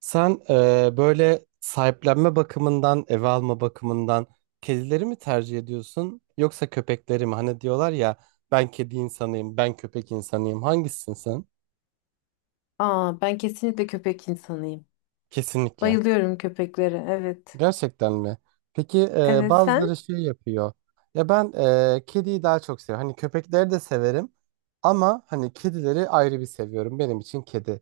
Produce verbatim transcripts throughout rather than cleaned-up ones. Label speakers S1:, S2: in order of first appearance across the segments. S1: Sen eee, böyle sahiplenme bakımından, eve alma bakımından kedileri mi tercih ediyorsun yoksa köpekleri mi? Hani diyorlar ya, ben kedi insanıyım, ben köpek insanıyım. Hangisisin sen?
S2: Aa, ben kesinlikle köpek insanıyım.
S1: Kesinlikle.
S2: Bayılıyorum köpeklere. Evet.
S1: Gerçekten mi? Peki eee,
S2: Evet
S1: bazıları
S2: sen?
S1: şey yapıyor. Ya ben eee, kediyi daha çok seviyorum. Hani köpekleri de severim ama hani kedileri ayrı bir seviyorum. Benim için kedi.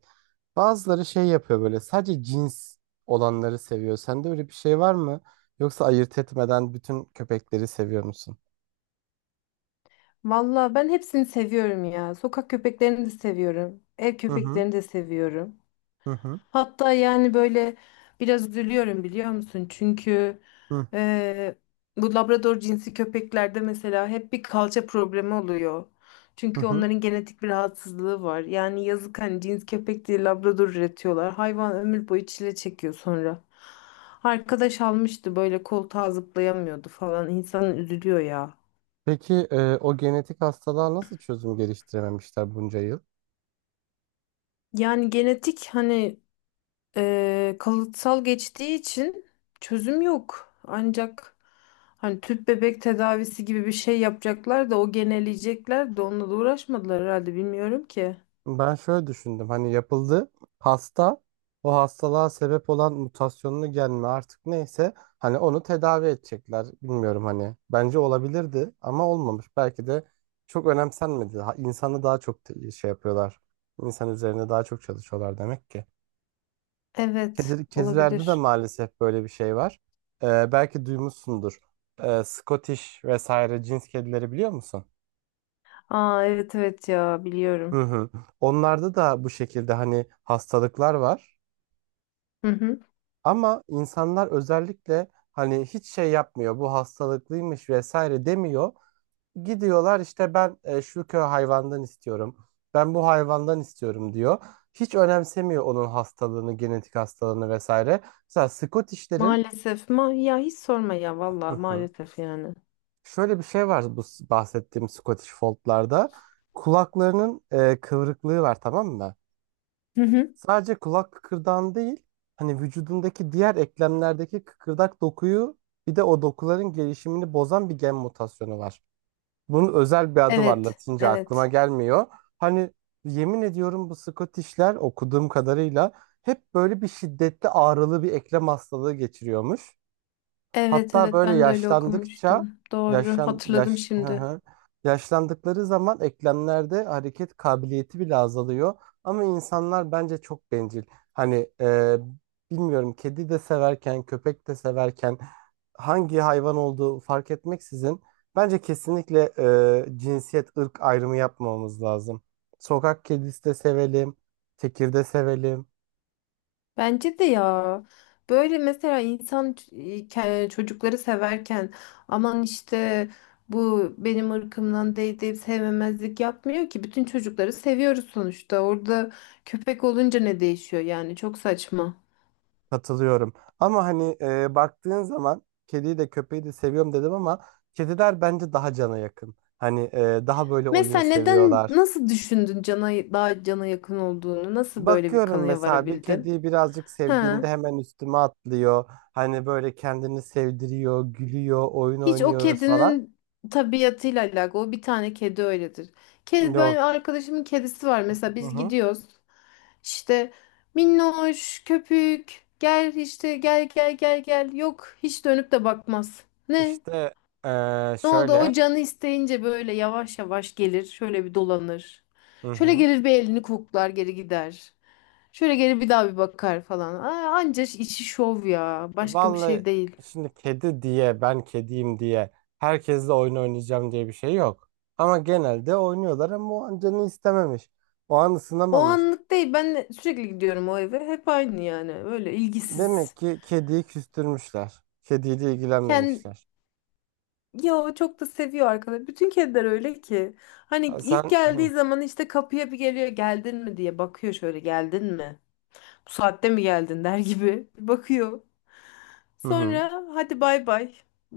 S1: Bazıları şey yapıyor, böyle sadece cins olanları seviyor. Sende öyle bir şey var mı? Yoksa ayırt etmeden bütün köpekleri seviyor musun?
S2: Valla ben hepsini seviyorum ya. Sokak köpeklerini de seviyorum. Ev
S1: Hı hı,
S2: köpeklerini de seviyorum.
S1: hı hı,
S2: Hatta yani böyle biraz üzülüyorum biliyor musun? Çünkü
S1: hı
S2: eee, bu Labrador cinsi köpeklerde mesela hep bir kalça problemi oluyor.
S1: hı.
S2: Çünkü
S1: Hı.
S2: onların genetik bir rahatsızlığı var. Yani yazık hani cins köpek diye Labrador üretiyorlar. Hayvan ömür boyu çile çekiyor sonra. Arkadaş almıştı böyle koltuğa zıplayamıyordu falan. İnsan üzülüyor ya.
S1: Peki e, o genetik hastalığa nasıl çözüm geliştirememişler bunca yıl?
S2: Yani genetik hani Eee, kalıtsal geçtiği için çözüm yok. Ancak hani tüp bebek tedavisi gibi bir şey yapacaklar da o geneleyecekler de onunla da uğraşmadılar herhalde bilmiyorum ki.
S1: Ben şöyle düşündüm, hani yapıldı, hasta, o hastalığa sebep olan mutasyonlu gen mi artık neyse, hani onu tedavi edecekler. Bilmiyorum, hani bence olabilirdi ama olmamış, belki de çok önemsenmedi. Ha- insanı daha çok te- şey yapıyorlar, insan üzerine daha çok çalışıyorlar demek ki.
S2: Evet,
S1: Kedi, kedilerde de
S2: olabilir.
S1: maalesef böyle bir şey var. Ee, belki duymuşsundur, ee, Scottish vesaire cins kedileri biliyor musun?
S2: Aa evet evet ya biliyorum.
S1: Hı hı. Onlarda da bu şekilde hani hastalıklar var.
S2: Hı hı.
S1: Ama insanlar özellikle hani hiç şey yapmıyor, bu hastalıklıymış vesaire demiyor. Gidiyorlar işte, ben e, şu köy hayvandan istiyorum. Ben bu hayvandan istiyorum diyor. Hiç önemsemiyor onun hastalığını, genetik hastalığını vesaire. Mesela Scottish'lerin,
S2: Maalesef ma ya hiç sorma ya
S1: hı
S2: vallahi
S1: hı,
S2: maalesef yani.
S1: şöyle bir şey var, bu s- bahsettiğim Scottish Fold'larda. Kulaklarının e, kıvrıklığı var, tamam mı?
S2: Hı hı.
S1: Sadece kulak kıkırdağın değil, hani vücudundaki diğer eklemlerdeki kıkırdak dokuyu, bir de o dokuların gelişimini bozan bir gen mutasyonu var. Bunun özel bir adı var,
S2: Evet,
S1: Latince aklıma
S2: evet.
S1: gelmiyor. Hani yemin ediyorum, bu Scottish'ler okuduğum kadarıyla hep böyle bir şiddetli, ağrılı bir eklem hastalığı geçiriyormuş.
S2: Evet
S1: Hatta
S2: evet
S1: böyle
S2: ben de öyle
S1: yaşlandıkça
S2: okumuştum. Doğru
S1: yaşlan
S2: hatırladım
S1: yaş hı
S2: şimdi.
S1: hı. Yaşlandıkları zaman eklemlerde hareket kabiliyeti bile azalıyor. Ama insanlar bence çok bencil. Hani e, bilmiyorum, kedi de severken köpek de severken hangi hayvan olduğu fark etmeksizin, bence kesinlikle e, cinsiyet, ırk ayrımı yapmamamız lazım. Sokak kedisi de sevelim, tekirde sevelim.
S2: Bence de ya. Böyle mesela insan ç- e, ke- çocukları severken aman işte bu benim ırkımdan değil deyip sevmemezlik yapmıyor ki. Bütün çocukları seviyoruz sonuçta. Orada köpek olunca ne değişiyor yani çok saçma.
S1: Katılıyorum. Ama hani e, baktığın zaman kediyi de köpeği de seviyorum dedim ama kediler bence daha cana yakın. Hani e, daha böyle oyun
S2: Mesela neden
S1: seviyorlar.
S2: nasıl düşündün cana daha cana yakın olduğunu? Nasıl böyle bir
S1: Bakıyorum
S2: kanıya
S1: mesela, bir
S2: varabildin?
S1: kediyi birazcık
S2: He.
S1: sevdiğimde hemen üstüme atlıyor. Hani böyle kendini sevdiriyor, gülüyor, oyun
S2: Hiç o
S1: oynuyoruz falan.
S2: kedinin tabiatıyla alakalı. O bir tane kedi öyledir. Kedi, ben
S1: Yok.
S2: arkadaşımın kedisi var mesela
S1: Hı
S2: biz
S1: hı.
S2: gidiyoruz. İşte minnoş, köpük, gel işte gel gel gel gel. Yok hiç dönüp de bakmaz. Ne?
S1: İşte e,
S2: Ne oldu?
S1: şöyle.
S2: O canı isteyince böyle yavaş yavaş gelir. Şöyle bir dolanır.
S1: Hı
S2: Şöyle
S1: hı.
S2: gelir bir elini koklar geri gider. Şöyle geri bir daha bir bakar falan. Aa, anca işi şov ya. Başka bir
S1: Vallahi,
S2: şey değil.
S1: şimdi kedi diye, ben kediyim diye herkesle oyun oynayacağım diye bir şey yok. Ama genelde oynuyorlar, ama o an canı istememiş. O an
S2: O
S1: ısınamamış.
S2: anlık değil. Ben de sürekli gidiyorum o eve. Hep aynı yani. Böyle ilgisiz.
S1: Demek ki kediyi küstürmüşler, kediyle
S2: Kendi
S1: ilgilenmemişler.
S2: ya o çok da seviyor arkadaş. Bütün kediler öyle ki. Hani
S1: Ha,
S2: ilk
S1: sen
S2: geldiği zaman işte kapıya bir geliyor. Geldin mi diye bakıyor şöyle. Geldin mi? Bu saatte mi geldin der gibi. Bir bakıyor.
S1: hı hı.
S2: Sonra hadi bay bay.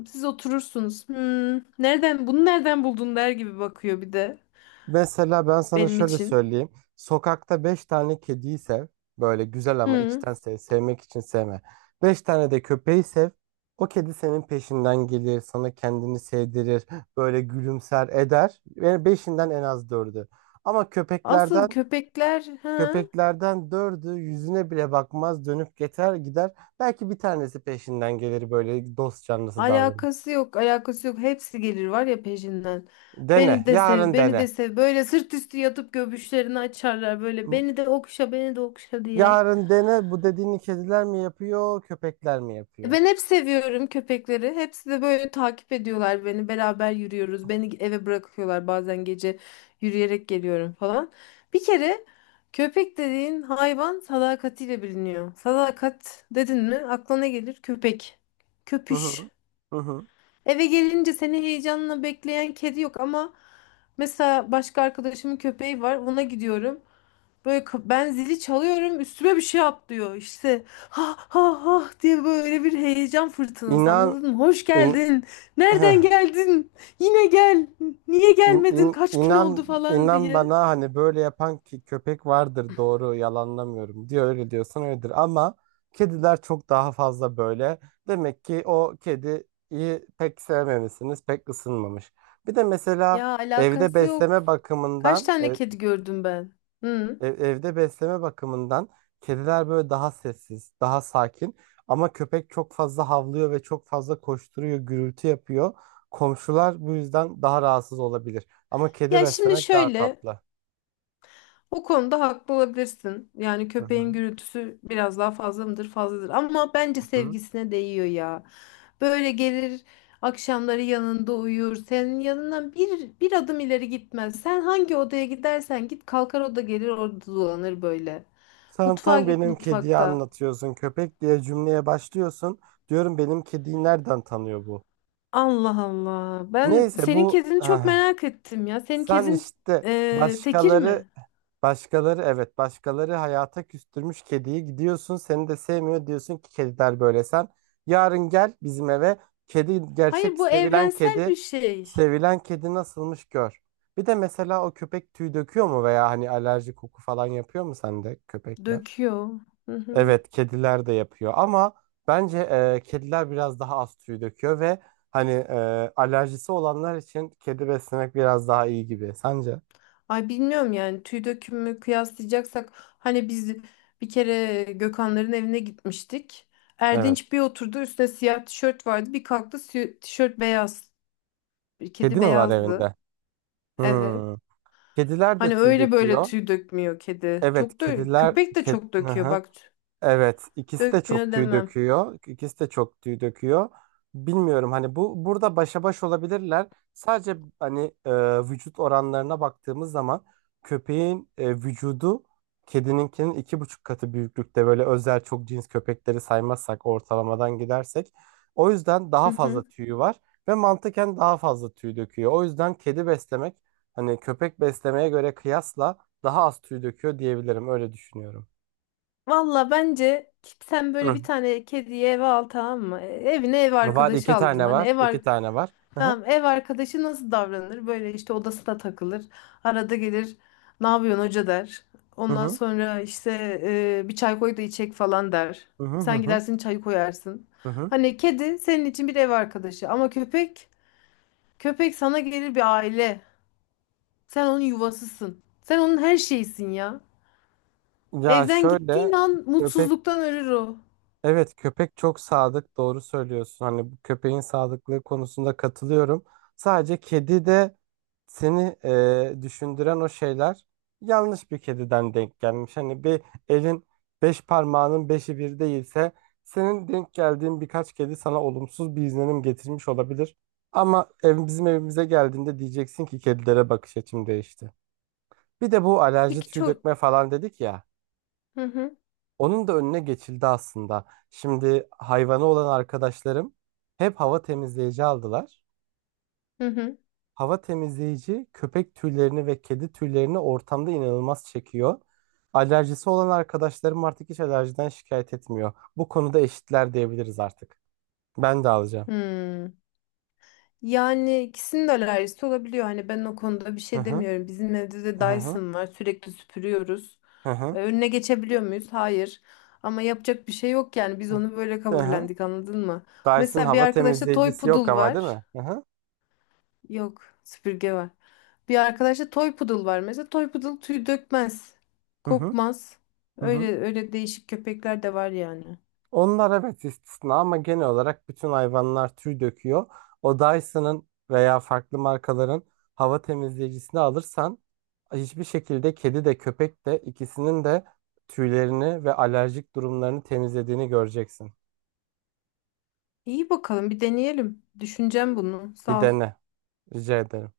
S2: Siz oturursunuz. Hmm, nereden bunu nereden buldun der gibi bakıyor bir de
S1: Mesela ben sana
S2: benim
S1: şöyle
S2: için.
S1: söyleyeyim. Sokakta beş tane kediyi sev. Böyle güzel ama
S2: Hmm.
S1: içten sev. Sevmek için sevme. Beş tane de köpeği sev. O kedi senin peşinden gelir, sana kendini sevdirir, böyle gülümser eder. Yani beşinden en az dördü. Ama
S2: Asıl
S1: köpeklerden,
S2: köpekler ha.
S1: köpeklerden dördü yüzüne bile bakmaz, dönüp geçer gider. Belki bir tanesi peşinden gelir, böyle dost canlısı davranır.
S2: Alakası yok, alakası yok. Hepsi gelir var ya peşinden.
S1: Dene.
S2: Beni de sev,
S1: Yarın
S2: beni
S1: dene.
S2: de sev. Böyle sırt üstü yatıp göbüşlerini açarlar böyle. Beni de okşa, beni de okşa diye.
S1: Yarın dene, bu dediğini kediler mi yapıyor, köpekler mi
S2: E
S1: yapıyor?
S2: Ben hep seviyorum köpekleri. Hepsi de böyle takip ediyorlar beni. Beraber yürüyoruz. Beni eve bırakıyorlar bazen gece yürüyerek geliyorum falan. Bir kere köpek dediğin hayvan sadakatiyle biliniyor. Sadakat dedin mi aklına gelir köpek.
S1: Hı
S2: Köpüş.
S1: hı. Hı hı.
S2: Eve gelince seni heyecanla bekleyen kedi yok ama mesela başka arkadaşımın köpeği var ona gidiyorum. Böyle ka- ben zili çalıyorum üstüme bir şey atlıyor işte ha ha ha diye böyle bir heyecan fırtınası
S1: İnan,
S2: anladın mı? Hoş
S1: in,
S2: geldin nereden geldin yine gel niye
S1: in-
S2: gelmedin
S1: in-
S2: kaç gün oldu
S1: inan
S2: falan
S1: inan
S2: diye.
S1: bana, hani böyle yapan ki köpek vardır, doğru, yalanlamıyorum, diyor öyle, diyorsan öyledir, ama kediler çok daha fazla böyle. Demek ki o kediyi pek sevmemişsiniz, pek ısınmamış. Bir de mesela
S2: Ya
S1: evde
S2: alakası yok.
S1: besleme
S2: Kaç
S1: bakımından,
S2: tane
S1: e,
S2: kedi gördüm ben? Hı.
S1: Ev- evde besleme bakımından kediler böyle daha sessiz, daha sakin. Ama köpek çok fazla havlıyor ve çok fazla koşturuyor, gürültü yapıyor. Komşular bu yüzden daha rahatsız olabilir. Ama kedi
S2: Ya şimdi
S1: beslemek daha
S2: şöyle
S1: tatlı.
S2: O konuda haklı olabilirsin. Yani
S1: Hı
S2: köpeğin
S1: hı.
S2: gürültüsü biraz daha fazla mıdır? Fazladır. Ama bence
S1: Hı.
S2: sevgisine değiyor ya. Böyle gelir akşamları yanında uyur. Senin yanından bir, bir adım ileri gitmez. Sen hangi odaya gidersen git kalkar o da gelir orada dolanır böyle.
S1: Sen
S2: Mutfağa
S1: tam
S2: git
S1: benim kediyi
S2: mutfakta.
S1: anlatıyorsun. Köpek diye cümleye başlıyorsun. Diyorum, benim kediyi nereden tanıyor bu?
S2: Allah Allah. Ben
S1: Neyse,
S2: senin
S1: bu
S2: kedini çok
S1: ah,
S2: merak ettim ya. Senin
S1: sen
S2: kedin
S1: işte,
S2: eee, tekir
S1: başkaları
S2: mi?
S1: başkaları, evet, başkaları hayata küstürmüş kediyi, gidiyorsun seni de sevmiyor, diyorsun ki kediler böyle, sen. Yarın gel bizim eve, kedi,
S2: Hayır
S1: gerçek
S2: bu
S1: sevilen
S2: evrensel bir
S1: kedi
S2: şey.
S1: sevilen kedi nasılmış gör. Bir de mesela o köpek tüy döküyor mu, veya hani alerji, koku falan yapıyor mu sende köpekler?
S2: Döküyor. Hı hı.
S1: Evet, kediler de yapıyor ama bence e, kediler biraz daha az tüy döküyor ve hani e, alerjisi olanlar için kedi beslemek biraz daha iyi gibi, sence?
S2: Ay bilmiyorum yani tüy dökümü kıyaslayacaksak hani biz bir kere Gökhanların evine gitmiştik.
S1: Evet,
S2: Erdinç bir oturdu üstüne siyah tişört vardı bir kalktı si- tişört beyaz.
S1: kedi
S2: Kedi
S1: mi var
S2: beyazdı.
S1: evinde?
S2: Evet.
S1: Hmm. Kediler de
S2: Hani
S1: tüy
S2: öyle böyle
S1: döküyor.
S2: tüy dökmüyor kedi.
S1: Evet,
S2: Çok da
S1: kediler,
S2: köpek de
S1: ked...
S2: çok
S1: Hı
S2: döküyor
S1: hı.
S2: bak
S1: Evet, ikisi de çok
S2: dökmüyor
S1: tüy
S2: demem.
S1: döküyor. İkisi de çok tüy döküyor. Bilmiyorum, hani bu burada başa baş olabilirler. Sadece hani e, vücut oranlarına baktığımız zaman köpeğin e, vücudu kedininkinin iki buçuk katı büyüklükte, böyle özel çok cins köpekleri saymazsak, ortalamadan gidersek. O yüzden daha
S2: Hı
S1: fazla
S2: hı.
S1: tüyü var ve mantıken daha fazla tüy döküyor. O yüzden kedi beslemek, hani köpek beslemeye göre kıyasla daha az tüy döküyor diyebilirim. Öyle düşünüyorum.
S2: Valla bence sen böyle
S1: Hı.
S2: bir tane kediyi eve al tamam mı? E, Evine ev
S1: Var,
S2: arkadaşı
S1: iki
S2: aldın.
S1: tane
S2: Hani
S1: var,
S2: ev ar-
S1: iki tane var. Hı hı.
S2: Tamam ev arkadaşı nasıl davranır? Böyle işte odasına takılır. Arada gelir ne yapıyorsun hoca der.
S1: Hı
S2: Ondan
S1: hı.
S2: sonra işte e, bir çay koy da içek falan der.
S1: Hı hı, hı
S2: Sen
S1: hı,
S2: gidersin çayı koyarsın.
S1: hı hı.
S2: Hani kedi senin için bir ev arkadaşı ama köpek köpek sana gelir bir aile. Sen onun yuvasısın. Sen onun her şeysin ya.
S1: Ya
S2: Evden
S1: şöyle,
S2: gittiğin an
S1: köpek,
S2: mutsuzluktan ölür o.
S1: evet, köpek çok sadık, doğru söylüyorsun. Hani bu köpeğin sadıklığı konusunda katılıyorum. Sadece kedi de seni e, düşündüren o şeyler, yanlış bir kediden denk gelmiş. Hani bir elin beş parmağının beşi bir değilse, senin denk geldiğin birkaç kedi sana olumsuz bir izlenim getirmiş olabilir. Ama ev, bizim evimize geldiğinde diyeceksin ki kedilere bakış açım değişti. Bir de bu alerji,
S2: Peki
S1: tüy
S2: çok...
S1: dökme falan dedik ya.
S2: Hı hı
S1: Onun da önüne geçildi aslında. Şimdi hayvanı olan arkadaşlarım hep hava temizleyici aldılar.
S2: hı hı.
S1: Hava temizleyici köpek tüylerini ve kedi tüylerini ortamda inanılmaz çekiyor. Alerjisi olan arkadaşlarım artık hiç alerjiden şikayet etmiyor. Bu konuda eşitler diyebiliriz artık. Ben de alacağım.
S2: Hmm. Yani ikisinin de alerjisi olabiliyor. Hani ben o konuda bir
S1: Hı
S2: şey
S1: hı.
S2: demiyorum. Bizim evde de
S1: Hı hı.
S2: Dyson var. Sürekli süpürüyoruz.
S1: Hı
S2: Ee,
S1: hı.
S2: Önüne geçebiliyor muyuz? Hayır. Ama yapacak bir şey yok yani. Biz onu böyle
S1: Hı hı.
S2: kabullendik, anladın mı?
S1: Dyson
S2: Mesela bir
S1: hava
S2: arkadaşta toy
S1: temizleyicisi yok
S2: poodle
S1: ama, değil
S2: var.
S1: mi? Hı hı.
S2: Yok, süpürge var. Bir arkadaşta toy poodle var. Mesela toy poodle tüy dökmez,
S1: Hı hı.
S2: kokmaz.
S1: Hı hı.
S2: Öyle öyle değişik köpekler de var yani.
S1: Onlar evet istisna, ama genel olarak bütün hayvanlar tüy döküyor. O Dyson'ın veya farklı markaların hava temizleyicisini alırsan, hiçbir şekilde kedi de köpek de, ikisinin de tüylerini ve alerjik durumlarını temizlediğini göreceksin.
S2: İyi bakalım, bir deneyelim. Düşüneceğim bunu.
S1: Bir
S2: Sağ ol.
S1: dene, rica ederim.